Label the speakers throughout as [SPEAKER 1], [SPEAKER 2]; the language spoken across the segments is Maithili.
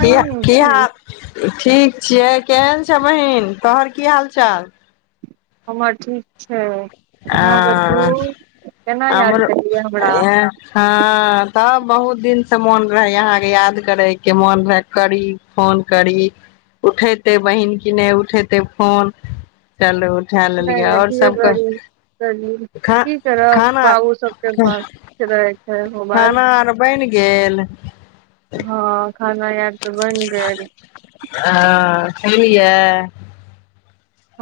[SPEAKER 1] बहिन
[SPEAKER 2] किया
[SPEAKER 1] छी
[SPEAKER 2] हाल [unintelligible] ठीक छियै केहन छ बहीन तोहर की हाल चाल
[SPEAKER 1] हमर ठीक छै अहाँ बतबू
[SPEAKER 2] आ
[SPEAKER 1] केना याद
[SPEAKER 2] आर
[SPEAKER 1] करलियै
[SPEAKER 2] [unintelligible]
[SPEAKER 1] हमरा
[SPEAKER 2] हँ तब बहुत दिन से मोन रहे अहाके याद करे के मोन रहे करी फोन करी उठेते बहिन कि नै उठेते फोन चलू उठा
[SPEAKER 1] नहि
[SPEAKER 2] लेलियै
[SPEAKER 1] नहि
[SPEAKER 2] और
[SPEAKER 1] ठीके
[SPEAKER 2] सभ कह
[SPEAKER 1] करी की करब बाबू सबके पास रहे छै मोबाइल
[SPEAKER 2] खाना आर बनि गेल
[SPEAKER 1] हँ खाना यार तऽ बनि गेल
[SPEAKER 2] आ खेलियै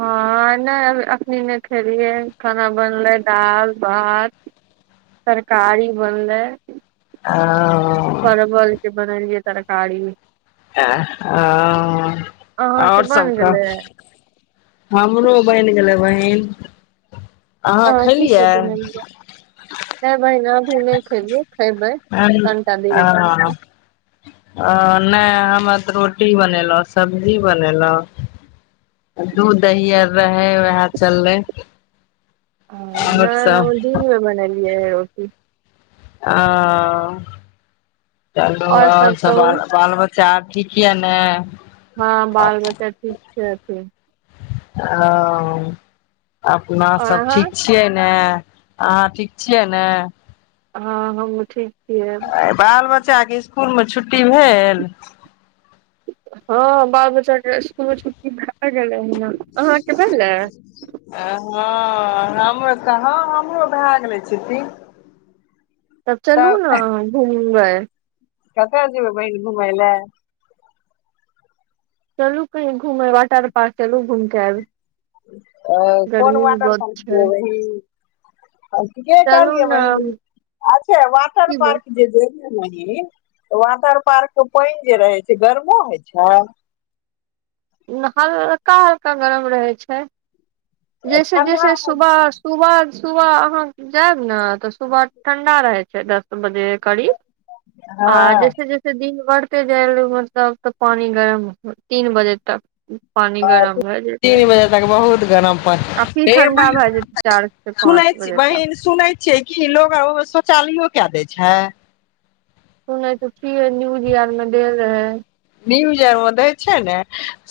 [SPEAKER 1] हँ नहि एखनि नहि खेलियै खाना बनलै दालि भात तरकारी बनलै
[SPEAKER 2] आ [unintelligible]
[SPEAKER 1] परवलके बनेलिये तरकारी अहाँके
[SPEAKER 2] और सब
[SPEAKER 1] बन गेलै
[SPEAKER 2] कह हमरो बनि गेलै बहिन हिन [unintelligible]
[SPEAKER 1] अहाँ की सब बनेलियै ए बहिन अभी नहि खेलियै खेबै
[SPEAKER 2] ह [unintelligible]
[SPEAKER 1] कनिटा देर से
[SPEAKER 2] ओ नहि त रोटी बनेलौ सब्जी बनेलौ दूध दही आर रहे वेहे चललै
[SPEAKER 1] आ नै
[SPEAKER 2] आओर सब
[SPEAKER 1] हम दिनमें बनेलियै रो कि [inaudible]
[SPEAKER 2] हँ चलू
[SPEAKER 1] आओर
[SPEAKER 2] ओर सब
[SPEAKER 1] कहू
[SPEAKER 2] ओर बाल बच्चा च ठीक ये ने
[SPEAKER 1] हँ बाल बच्चा ठीक छै
[SPEAKER 2] हँ अपना
[SPEAKER 1] आओर
[SPEAKER 2] सब
[SPEAKER 1] अहाँ
[SPEAKER 2] ठीक छियै ने अहां ठीक छियै ने
[SPEAKER 1] हँ हँ हमहूँ ठीक छियै
[SPEAKER 2] बाल ब बच्चा के स्कूलमे छुट्टी भेल
[SPEAKER 1] हँ बाल बच्चाके इकुलमे छुट्टी भे गेलै अहाँके भेललै
[SPEAKER 2] हँ हमरो तऽ हँ हमरो भै गेलै छुट्टी
[SPEAKER 1] तब चलू नै घूमबै ह-
[SPEAKER 2] कतय जेबै बहिन घुमय लै
[SPEAKER 1] चलु कही घुमे वाटर पार्क चलु घूमके एब
[SPEAKER 2] ओ कोन वाटर पार्क गेल
[SPEAKER 1] छै
[SPEAKER 2] रही [inaudible] ठीके
[SPEAKER 1] चलू
[SPEAKER 2] कहलियै
[SPEAKER 1] ने
[SPEAKER 2] बहीन अच्छा वाटर
[SPEAKER 1] की बोल
[SPEAKER 2] पार्क जे दे वाटर पार्क मे पानि जे रहै छै गरमो होइ छैइ
[SPEAKER 1] हल्का हल्का गरम रहै छैइ जैसे
[SPEAKER 2] ठंडा
[SPEAKER 1] जैसे
[SPEAKER 2] होइ
[SPEAKER 1] सुबह सुबह सुबह अहाँ जायब ने तऽ सुबह ठंडा रहे छै दस बजे करीब
[SPEAKER 2] छै
[SPEAKER 1] आ
[SPEAKER 2] हँ
[SPEAKER 1] जैसे जैसे दिन घरते जाइल मतलब तऽ पानि गरम तीन बजे तक पानी गरम भए जेतै
[SPEAKER 2] तीन बजे तक बहुत गरम
[SPEAKER 1] आ फिर
[SPEAKER 2] हे
[SPEAKER 1] ठंडा
[SPEAKER 2] बहिन
[SPEAKER 1] भए जेतै चार से
[SPEAKER 2] सुनै
[SPEAKER 1] पाँच
[SPEAKER 2] छीयै
[SPEAKER 1] बजे तक
[SPEAKER 2] बहिन सुनै छियै कि लोग ओ मे शौचालयो कए दै छैइ छै
[SPEAKER 1] सुनै त छीयै न्यूज आर मे देल रहेै ह
[SPEAKER 2] न्यूज आर मे दै छै ने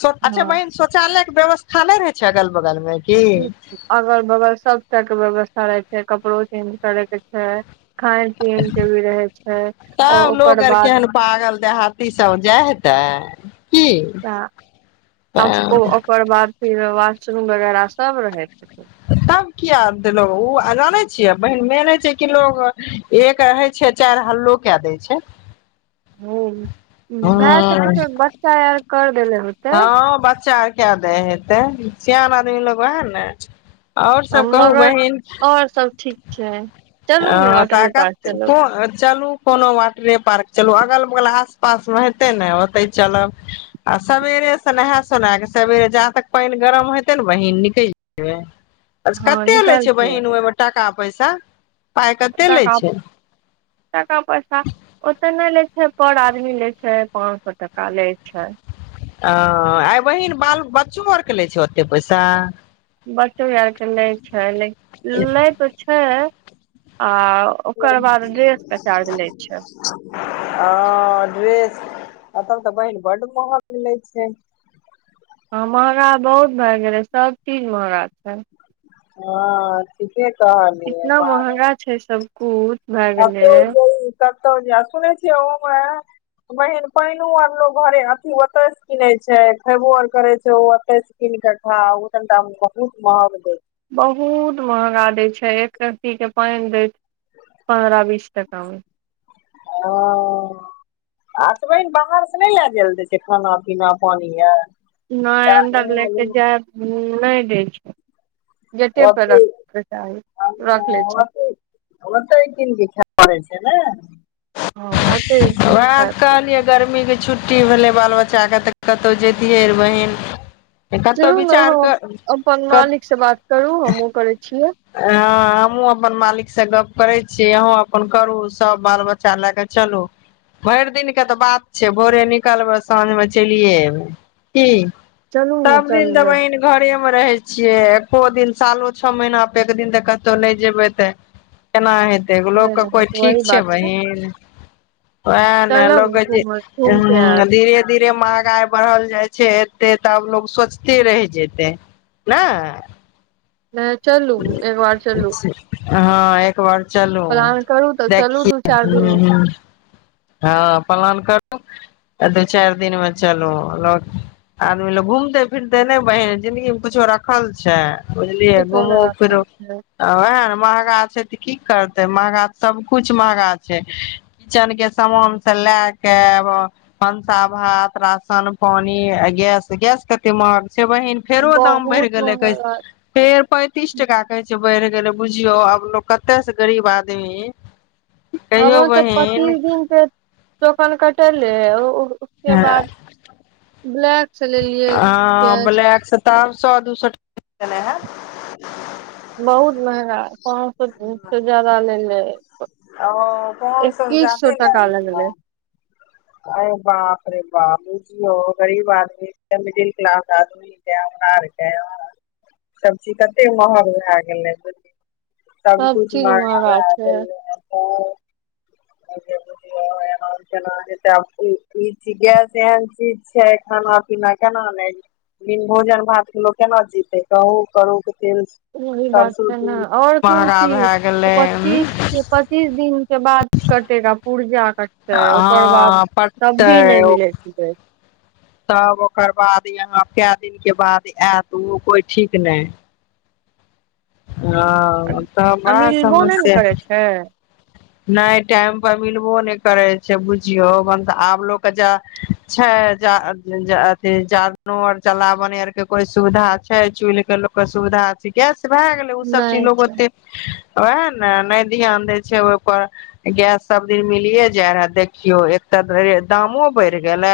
[SPEAKER 2] अच्छा
[SPEAKER 1] हँ
[SPEAKER 2] बहिन शोचालय व्यस्था नहि रहै छै अगल बगल में
[SPEAKER 1] ह अगल बगल सबटा के व्यवस् करै छै कपड़ो चेंज करैके छै खान पीन के भी रहे छै ओ
[SPEAKER 2] तब लोग
[SPEAKER 1] ओकर
[SPEAKER 2] आर
[SPEAKER 1] बाद
[SPEAKER 2] केहन पागल देहाती सभ जाय हेतै की
[SPEAKER 1] तऽ आउसको ओकर बाद फिर वाशरूम वगैरा
[SPEAKER 2] तब कीया देलौं ओ आ जानै छियै बहिन मेन होइ छैइ कि लोग एक रहै छैइ चार हल्लो कए दै छैइ
[SPEAKER 1] हूं भए सकैछइ बच्चा आर कर देेले होतै
[SPEAKER 2] कय दै हेतै सियान आदमी लोग वहे ना ओर सब कहु
[SPEAKER 1] मगर
[SPEAKER 2] बहिन
[SPEAKER 1] और सब ठीक छै चलू ने वाटरे
[SPEAKER 2] तऽ
[SPEAKER 1] पार्क चलब
[SPEAKER 2] चलु कोनो वाटरे पार्क चलु गल बला [unintelligible] पास मे हेतै ने ओतै चलब आ सेबरे से नहा सोना क सबेरे जहाँ तक पानि गरम हेतै न बहीन निकल जेबै
[SPEAKER 1] हँ
[SPEAKER 2] कत्ते लै छैइ
[SPEAKER 1] निकलतियै
[SPEAKER 2] बहीन ओहिमे टाका पैसा पाइ कते लै छैइ
[SPEAKER 1] टाका पैसा ओते नई लै पर आदमी लै छैय पाँच सए टका लै छैय
[SPEAKER 2] ह आइ बहिन बाल बच्चो आरके लै छै ओते पैसा
[SPEAKER 1] बच्चो आरके नहि छै नहि तो छै आ ओकर बाद ड्रेस के चार्ज लै छै
[SPEAKER 2] ह ड्रेस एतब तऽ बहिन बड महग मिलै छै
[SPEAKER 1] हँ महँगा बहुत भए गेलै सभचीज महँगा छै
[SPEAKER 2] हँथ
[SPEAKER 1] इतना महगा छै सबकिछु
[SPEAKER 2] आ ौ जे सुन छिय ओ मे बहिन पानो आर लोग घरे अथी ओते से किन छै खेबो आर करे छै ओ ओते से कीन के खा ओ कनिटा बहुत महग दे छै
[SPEAKER 1] बहुत महँगा दै छै एक कतीके पानि दैत पन्द्रह बीस टाकामे
[SPEAKER 2] ह आ तब बाहर से नहि लए जाय ल द छै खाना पीना पानि आ
[SPEAKER 1] न अन्न्दार ले जा नहि दै छै गेटे
[SPEAKER 2] ओ ओ
[SPEAKER 1] पे रखके चाही रख ले छै
[SPEAKER 2] ओरा तऽन ख कर छै हना
[SPEAKER 1] हँ ओते
[SPEAKER 2] रात
[SPEAKER 1] खाय पड़ै छै
[SPEAKER 2] कहलियै गर्मीे छुट्टी छुट्टी भेलै बाल बच्चाके तऽ कतहु जतिियै बहिन कतहु
[SPEAKER 1] चलू ने
[SPEAKER 2] विचार
[SPEAKER 1] अह
[SPEAKER 2] कर
[SPEAKER 1] अपन
[SPEAKER 2] कत
[SPEAKER 1] मालिक से बात कर करू हमहुँ करै छियै
[SPEAKER 2] हमहुँ अपन मालिक से गप करै छीियै अहॅं अपन करु सब बाल बच्चा लए क चलु भरि दििन के तऽ बात छै भोरे निकलबै साँझ मे चलियए एबै की
[SPEAKER 1] चलू ने
[SPEAKER 2] सब दिन
[SPEAKER 1] चलबै
[SPEAKER 2] दबाइन घरे रहै छियै छ दिन सालो छओ महीना परे एक दिन तऽ कतहु नहि जेबे ते केना हेत तऽ लोकके कोइ ठीक
[SPEAKER 1] वही
[SPEAKER 2] छै
[SPEAKER 1] बात
[SPEAKER 2] बहिीन ओएह ने
[SPEAKER 1] चलब
[SPEAKER 2] लोक जे
[SPEAKER 1] घूम घूम के आयब
[SPEAKER 2] धीरे धीरे ए महगाइ बढ़ल जाइ छै एते तब लोग सोचते रहि जेतै ने
[SPEAKER 1] नहि चलू एक बार चलू
[SPEAKER 2] हँ एक एक बार चलू
[SPEAKER 1] प्लान करू तऽ चलू
[SPEAKER 2] देखि
[SPEAKER 1] दू चारि दिन मे
[SPEAKER 2] हँ पलान कर दू चारि दिन मे चलू ल आदमी ल घूमते फिरते नहि बहन जिन्दगी मे कछो रखल छै बुझलिय
[SPEAKER 1] कुछो नहि
[SPEAKER 2] घुमो फिरो
[SPEAKER 1] राखल छै
[SPEAKER 2] त महगा छै की करते महगा सब कुछ महगा छै किचेन के समान से लए के भनसा भात राशन पानि गैस गैस कते महग से बहिन फेरो दाम बढ़ि
[SPEAKER 1] बहुत
[SPEAKER 2] गेलै कहै
[SPEAKER 1] महगा
[SPEAKER 2] फेर तीस टा कहै छै बढ़ि गेलै बुझियौ आब लोग कते से गरीब आदमी कहियौ
[SPEAKER 1] हमर त
[SPEAKER 2] बहिन
[SPEAKER 1] पच्चीस दिन के टोकन कटेलै उसके बाद ब्लैक से लेलियै
[SPEAKER 2] आ
[SPEAKER 1] गैस
[SPEAKER 2] ब्लैक से तब सए दू [unintelligible] सए टै है
[SPEAKER 1] बहुत मेहेंगा पाच सो स ज्यादा ललै [unintelligible]
[SPEAKER 2] ओ कोन सब ज्यादे ले
[SPEAKER 1] टका
[SPEAKER 2] लेलऊ
[SPEAKER 1] लगले
[SPEAKER 2] अरे बाप रे बाप बुझियौ गरीब आदमी के मिडिल क्लास आदमीक हमारा आरके सब चीज कते महग भए गेले
[SPEAKER 1] सब
[SPEAKER 2] सबकुछ
[SPEAKER 1] चीज
[SPEAKER 2] महंगा
[SPEAKER 1] छै
[SPEAKER 2] भे गेलै ओ [unintelligible] तब ईज गैस एहन चीज छै खाना पीना केना नहि भोजन भात के लोक केना जीते कहू करू तेल
[SPEAKER 1] वही बात
[SPEAKER 2] सरसो
[SPEAKER 1] छै ने
[SPEAKER 2] तेल
[SPEAKER 1] ओर कोन
[SPEAKER 2] महगा भए
[SPEAKER 1] चीज
[SPEAKER 2] गेलै उं
[SPEAKER 1] पच्चीस पच्चीस दिनक के बाद कटेगा पुर्जा [unintelligible] ओकर बाद
[SPEAKER 2] हँ
[SPEAKER 1] त भी नहि
[SPEAKER 2] पटतै ओ
[SPEAKER 1] मिलैतै
[SPEAKER 2] तब ओकर बाद यहाँ कए दिनके बाद आयत ओ कोइ ठीक नहि हँ त
[SPEAKER 1] आ
[SPEAKER 2] बड़ा
[SPEAKER 1] मिलबो नहि ने
[SPEAKER 2] समस्या
[SPEAKER 1] करै छै
[SPEAKER 2] नहि टाइम पर मिलबो नहि करे छै बुझियौ मन त आब लोक के जा छै जा जा अथि जरनो आर जलावन आर के कोइ सुविधा छै चूलहि के लोक के सुविधा छै कि भए गेलै ओ सब चीज
[SPEAKER 1] नहि
[SPEAKER 2] लोग ओते ओएह ने नहि ध्यान दै छै पर गैस सब दिन मिलिे जाय रहए देखियो एकत दामो बढ़ गेलै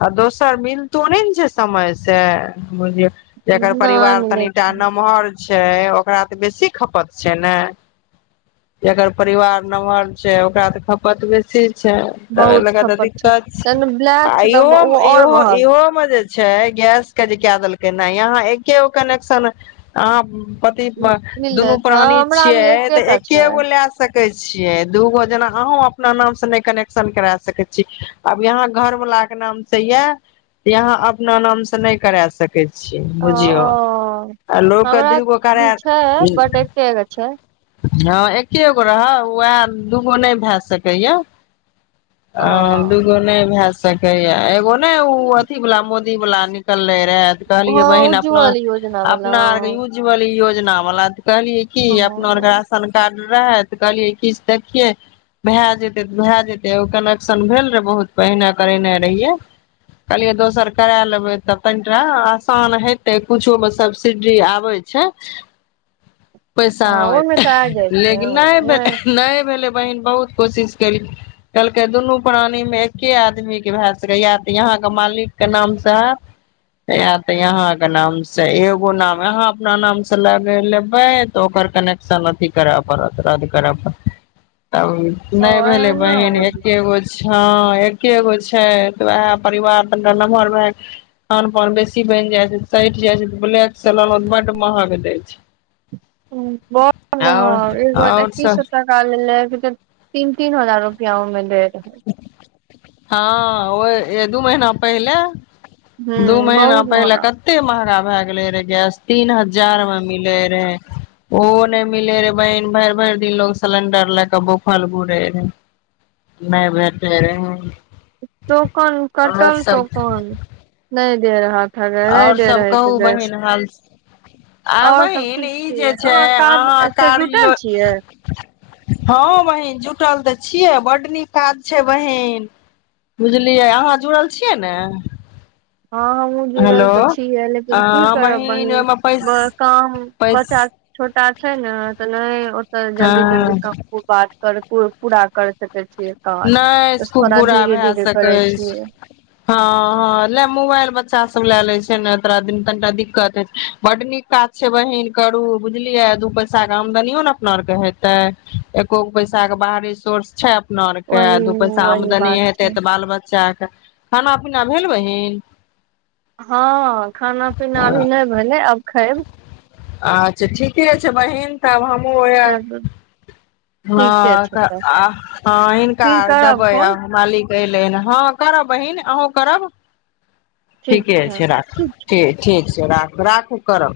[SPEAKER 2] आ दोसर मिलतो नहि ने छै समय से बुझियौ जेकर
[SPEAKER 1] नहि
[SPEAKER 2] परिवार
[SPEAKER 1] मिलै
[SPEAKER 2] तनिटा
[SPEAKER 1] छै
[SPEAKER 2] नमहर छै ओकरा त बेसी खपत छै ने एकर परिवार नमहर छै ओकरा त खपत बेसी छै तबई
[SPEAKER 1] बहुत
[SPEAKER 2] ल क त
[SPEAKER 1] खपत
[SPEAKER 2] दिक्कत छै
[SPEAKER 1] तहन ब्लैक
[SPEAKER 2] आ
[SPEAKER 1] छै तऽ
[SPEAKER 2] इहो
[SPEAKER 1] ओ और
[SPEAKER 2] इहो
[SPEAKER 1] महग
[SPEAKER 2] इहो मे जे छै गैस के जे के देलकै ने यहाँ एकेगो कनेक्शन अहाँ पति
[SPEAKER 1] मिलले
[SPEAKER 2] दुनू
[SPEAKER 1] तऽ
[SPEAKER 2] प्राणी
[SPEAKER 1] हमरा भी
[SPEAKER 2] छिये त
[SPEAKER 1] एकेटा छै
[SPEAKER 2] एकेगो ले सक छिये दूगो जेना अहूं अपना नाम से नहि कनेक्शन करा सके छी आब यहाँ घर वाला के नाम से या यहाअपना नाम से नहि करा सक सै छियै
[SPEAKER 1] ओ
[SPEAKER 2] बुझियौ आ लोकके
[SPEAKER 1] हमरा
[SPEAKER 2] दू गो कराय
[SPEAKER 1] भी छै बट एके गो छै
[SPEAKER 2] हँ एके गो रहउ उहै दूगो नहि भए सकैए आ
[SPEAKER 1] ओ
[SPEAKER 2] दूगु ने भे सकै या एगो ने ओ अथी वाला मोदी वाला नुकलइ रे
[SPEAKER 1] हँ
[SPEAKER 2] कहलियौ बहिन अपना
[SPEAKER 1] उज्ज्वल योजना वला
[SPEAKER 2] अपना आर अर के युजिबल न [unintelligible] कहलियै की
[SPEAKER 1] हँ
[SPEAKER 2] अपना आरके राशन कार्ड रहैत कहलियै किछु देखियै भए जेतै तऽ भए जेतै एगो कनेक्शन भेल रहै बहुत पहिने करेने रहियै कहलियै दोसर करा लेबै तऽ कनिटा आसान हेतै कुछोमे सब्सिडी आबै छै पैसा
[SPEAKER 1] हँ ओहिमे
[SPEAKER 2] आबइ
[SPEAKER 1] तऽ आ जाइ छै
[SPEAKER 2] लेकिन नहि
[SPEAKER 1] हँ
[SPEAKER 2] नहि भेलै बहिन बहुत कोशिश केल कहलकै दुनू प्राणी मे एके आदमी के भए सकैयए तऽ अहां के मालिक के नाम स हतै या त अहां के नाम से एगो नाम यहाँ अपन नाम से लग लेबे तऽ ओकर कनेक्शन अथी करे पड़त रह कराब तब
[SPEAKER 1] ओ
[SPEAKER 2] नहि भेलै
[SPEAKER 1] एना
[SPEAKER 2] बहिन
[SPEAKER 1] बोलही
[SPEAKER 2] एकेगो हँ एके गो छै तऽ उएह परिवार तनिटा नमहर भए कऽ खान पान बेसी बनि जाइ छै सठि जाइ छै ब्लैक से लेलहुँ तऽ बड्ड महग दै छै
[SPEAKER 1] हं बड़
[SPEAKER 2] आओर
[SPEAKER 1] महग
[SPEAKER 2] आओर
[SPEAKER 1] एक्किस
[SPEAKER 2] सब
[SPEAKER 1] सॅ टॉका लेलक [unintelligible] तीन तीन हजार रुपआोमें देत [inaudible]
[SPEAKER 2] हँ ओ ए दू महिना पहिले दू
[SPEAKER 1] हूँ
[SPEAKER 2] महिना
[SPEAKER 1] बहुत
[SPEAKER 2] पहिले
[SPEAKER 1] महगा
[SPEAKER 2] कते महंगा भए गेले रहे गैस तीन हजार मे मिलै रेहे ओहो नहि मिलै रहे बहिन भरि भरि दिन लोग सिलेंडर लएके भूखल घुरै रेहे नहि भेटलै रेहे
[SPEAKER 1] टोकन कटल टोकन नहि दे रहा
[SPEAKER 2] और सब कहू बहिन हाल आ
[SPEAKER 1] और सब
[SPEAKER 2] बहिन
[SPEAKER 1] ठीक
[SPEAKER 2] ई जे
[SPEAKER 1] छियै
[SPEAKER 2] छै
[SPEAKER 1] अहाँ काज
[SPEAKER 2] अहाँ
[SPEAKER 1] से
[SPEAKER 2] कार्य
[SPEAKER 1] जुटल छियै
[SPEAKER 2] हँ बहिन जुटल तऽ छियै बड्ड नीक काज छै बहिन बुझलियै अहाँ जुड़ल छियै ने
[SPEAKER 1] हँ हमहुँ जुड़ल
[SPEAKER 2] हेलो
[SPEAKER 1] तऽ छीयै लेकिन की
[SPEAKER 2] हँ
[SPEAKER 1] करब बहिन
[SPEAKER 2] ओहिमे पैस
[SPEAKER 1] काम बच्चा
[SPEAKER 2] पैस
[SPEAKER 1] छोटा छै न त नहि त जल्दी जल्दी
[SPEAKER 2] हँ
[SPEAKER 1] कप बात कर प पूरा करैत हैतए
[SPEAKER 2] नहि खूब बुरा भए
[SPEAKER 1] धीरे
[SPEAKER 2] सकै
[SPEAKER 1] करै
[SPEAKER 2] छै
[SPEAKER 1] छियै
[SPEAKER 2] हँ हँ ल मोबाइल बच्चा सब ले ले छै ने तोरा दिन कनीटा दिक्कत हे छै बड नीक काज छै बहिन करू बुझलिये दू पैसा के आमदनियों ने अपना आरके हेतै एकोगो पैसा के बाहरी सोर्स छै अपना के
[SPEAKER 1] वही
[SPEAKER 2] दू पैसा
[SPEAKER 1] वही
[SPEAKER 2] आमदनी
[SPEAKER 1] बात
[SPEAKER 2] हेतै
[SPEAKER 1] छै
[SPEAKER 2] तऽ बाल बच्चा खाना पीना भेल बहीन
[SPEAKER 1] हँ खाना पीना अभी नहि भेलै अब
[SPEAKER 2] अच्छा ठीके छै बहिन तब हम ओ ए
[SPEAKER 1] तब, ठीके छै
[SPEAKER 2] हँ
[SPEAKER 1] तऽ
[SPEAKER 2] हँ हिनका
[SPEAKER 1] फिर करब
[SPEAKER 2] देबै
[SPEAKER 1] फोन
[SPEAKER 2] मालिक देय लेल हँ करब बहिन अहूँ करब
[SPEAKER 1] ठीक
[SPEAKER 2] ठीके छै राख
[SPEAKER 1] ठीक
[SPEAKER 2] ठीक राख राखू करब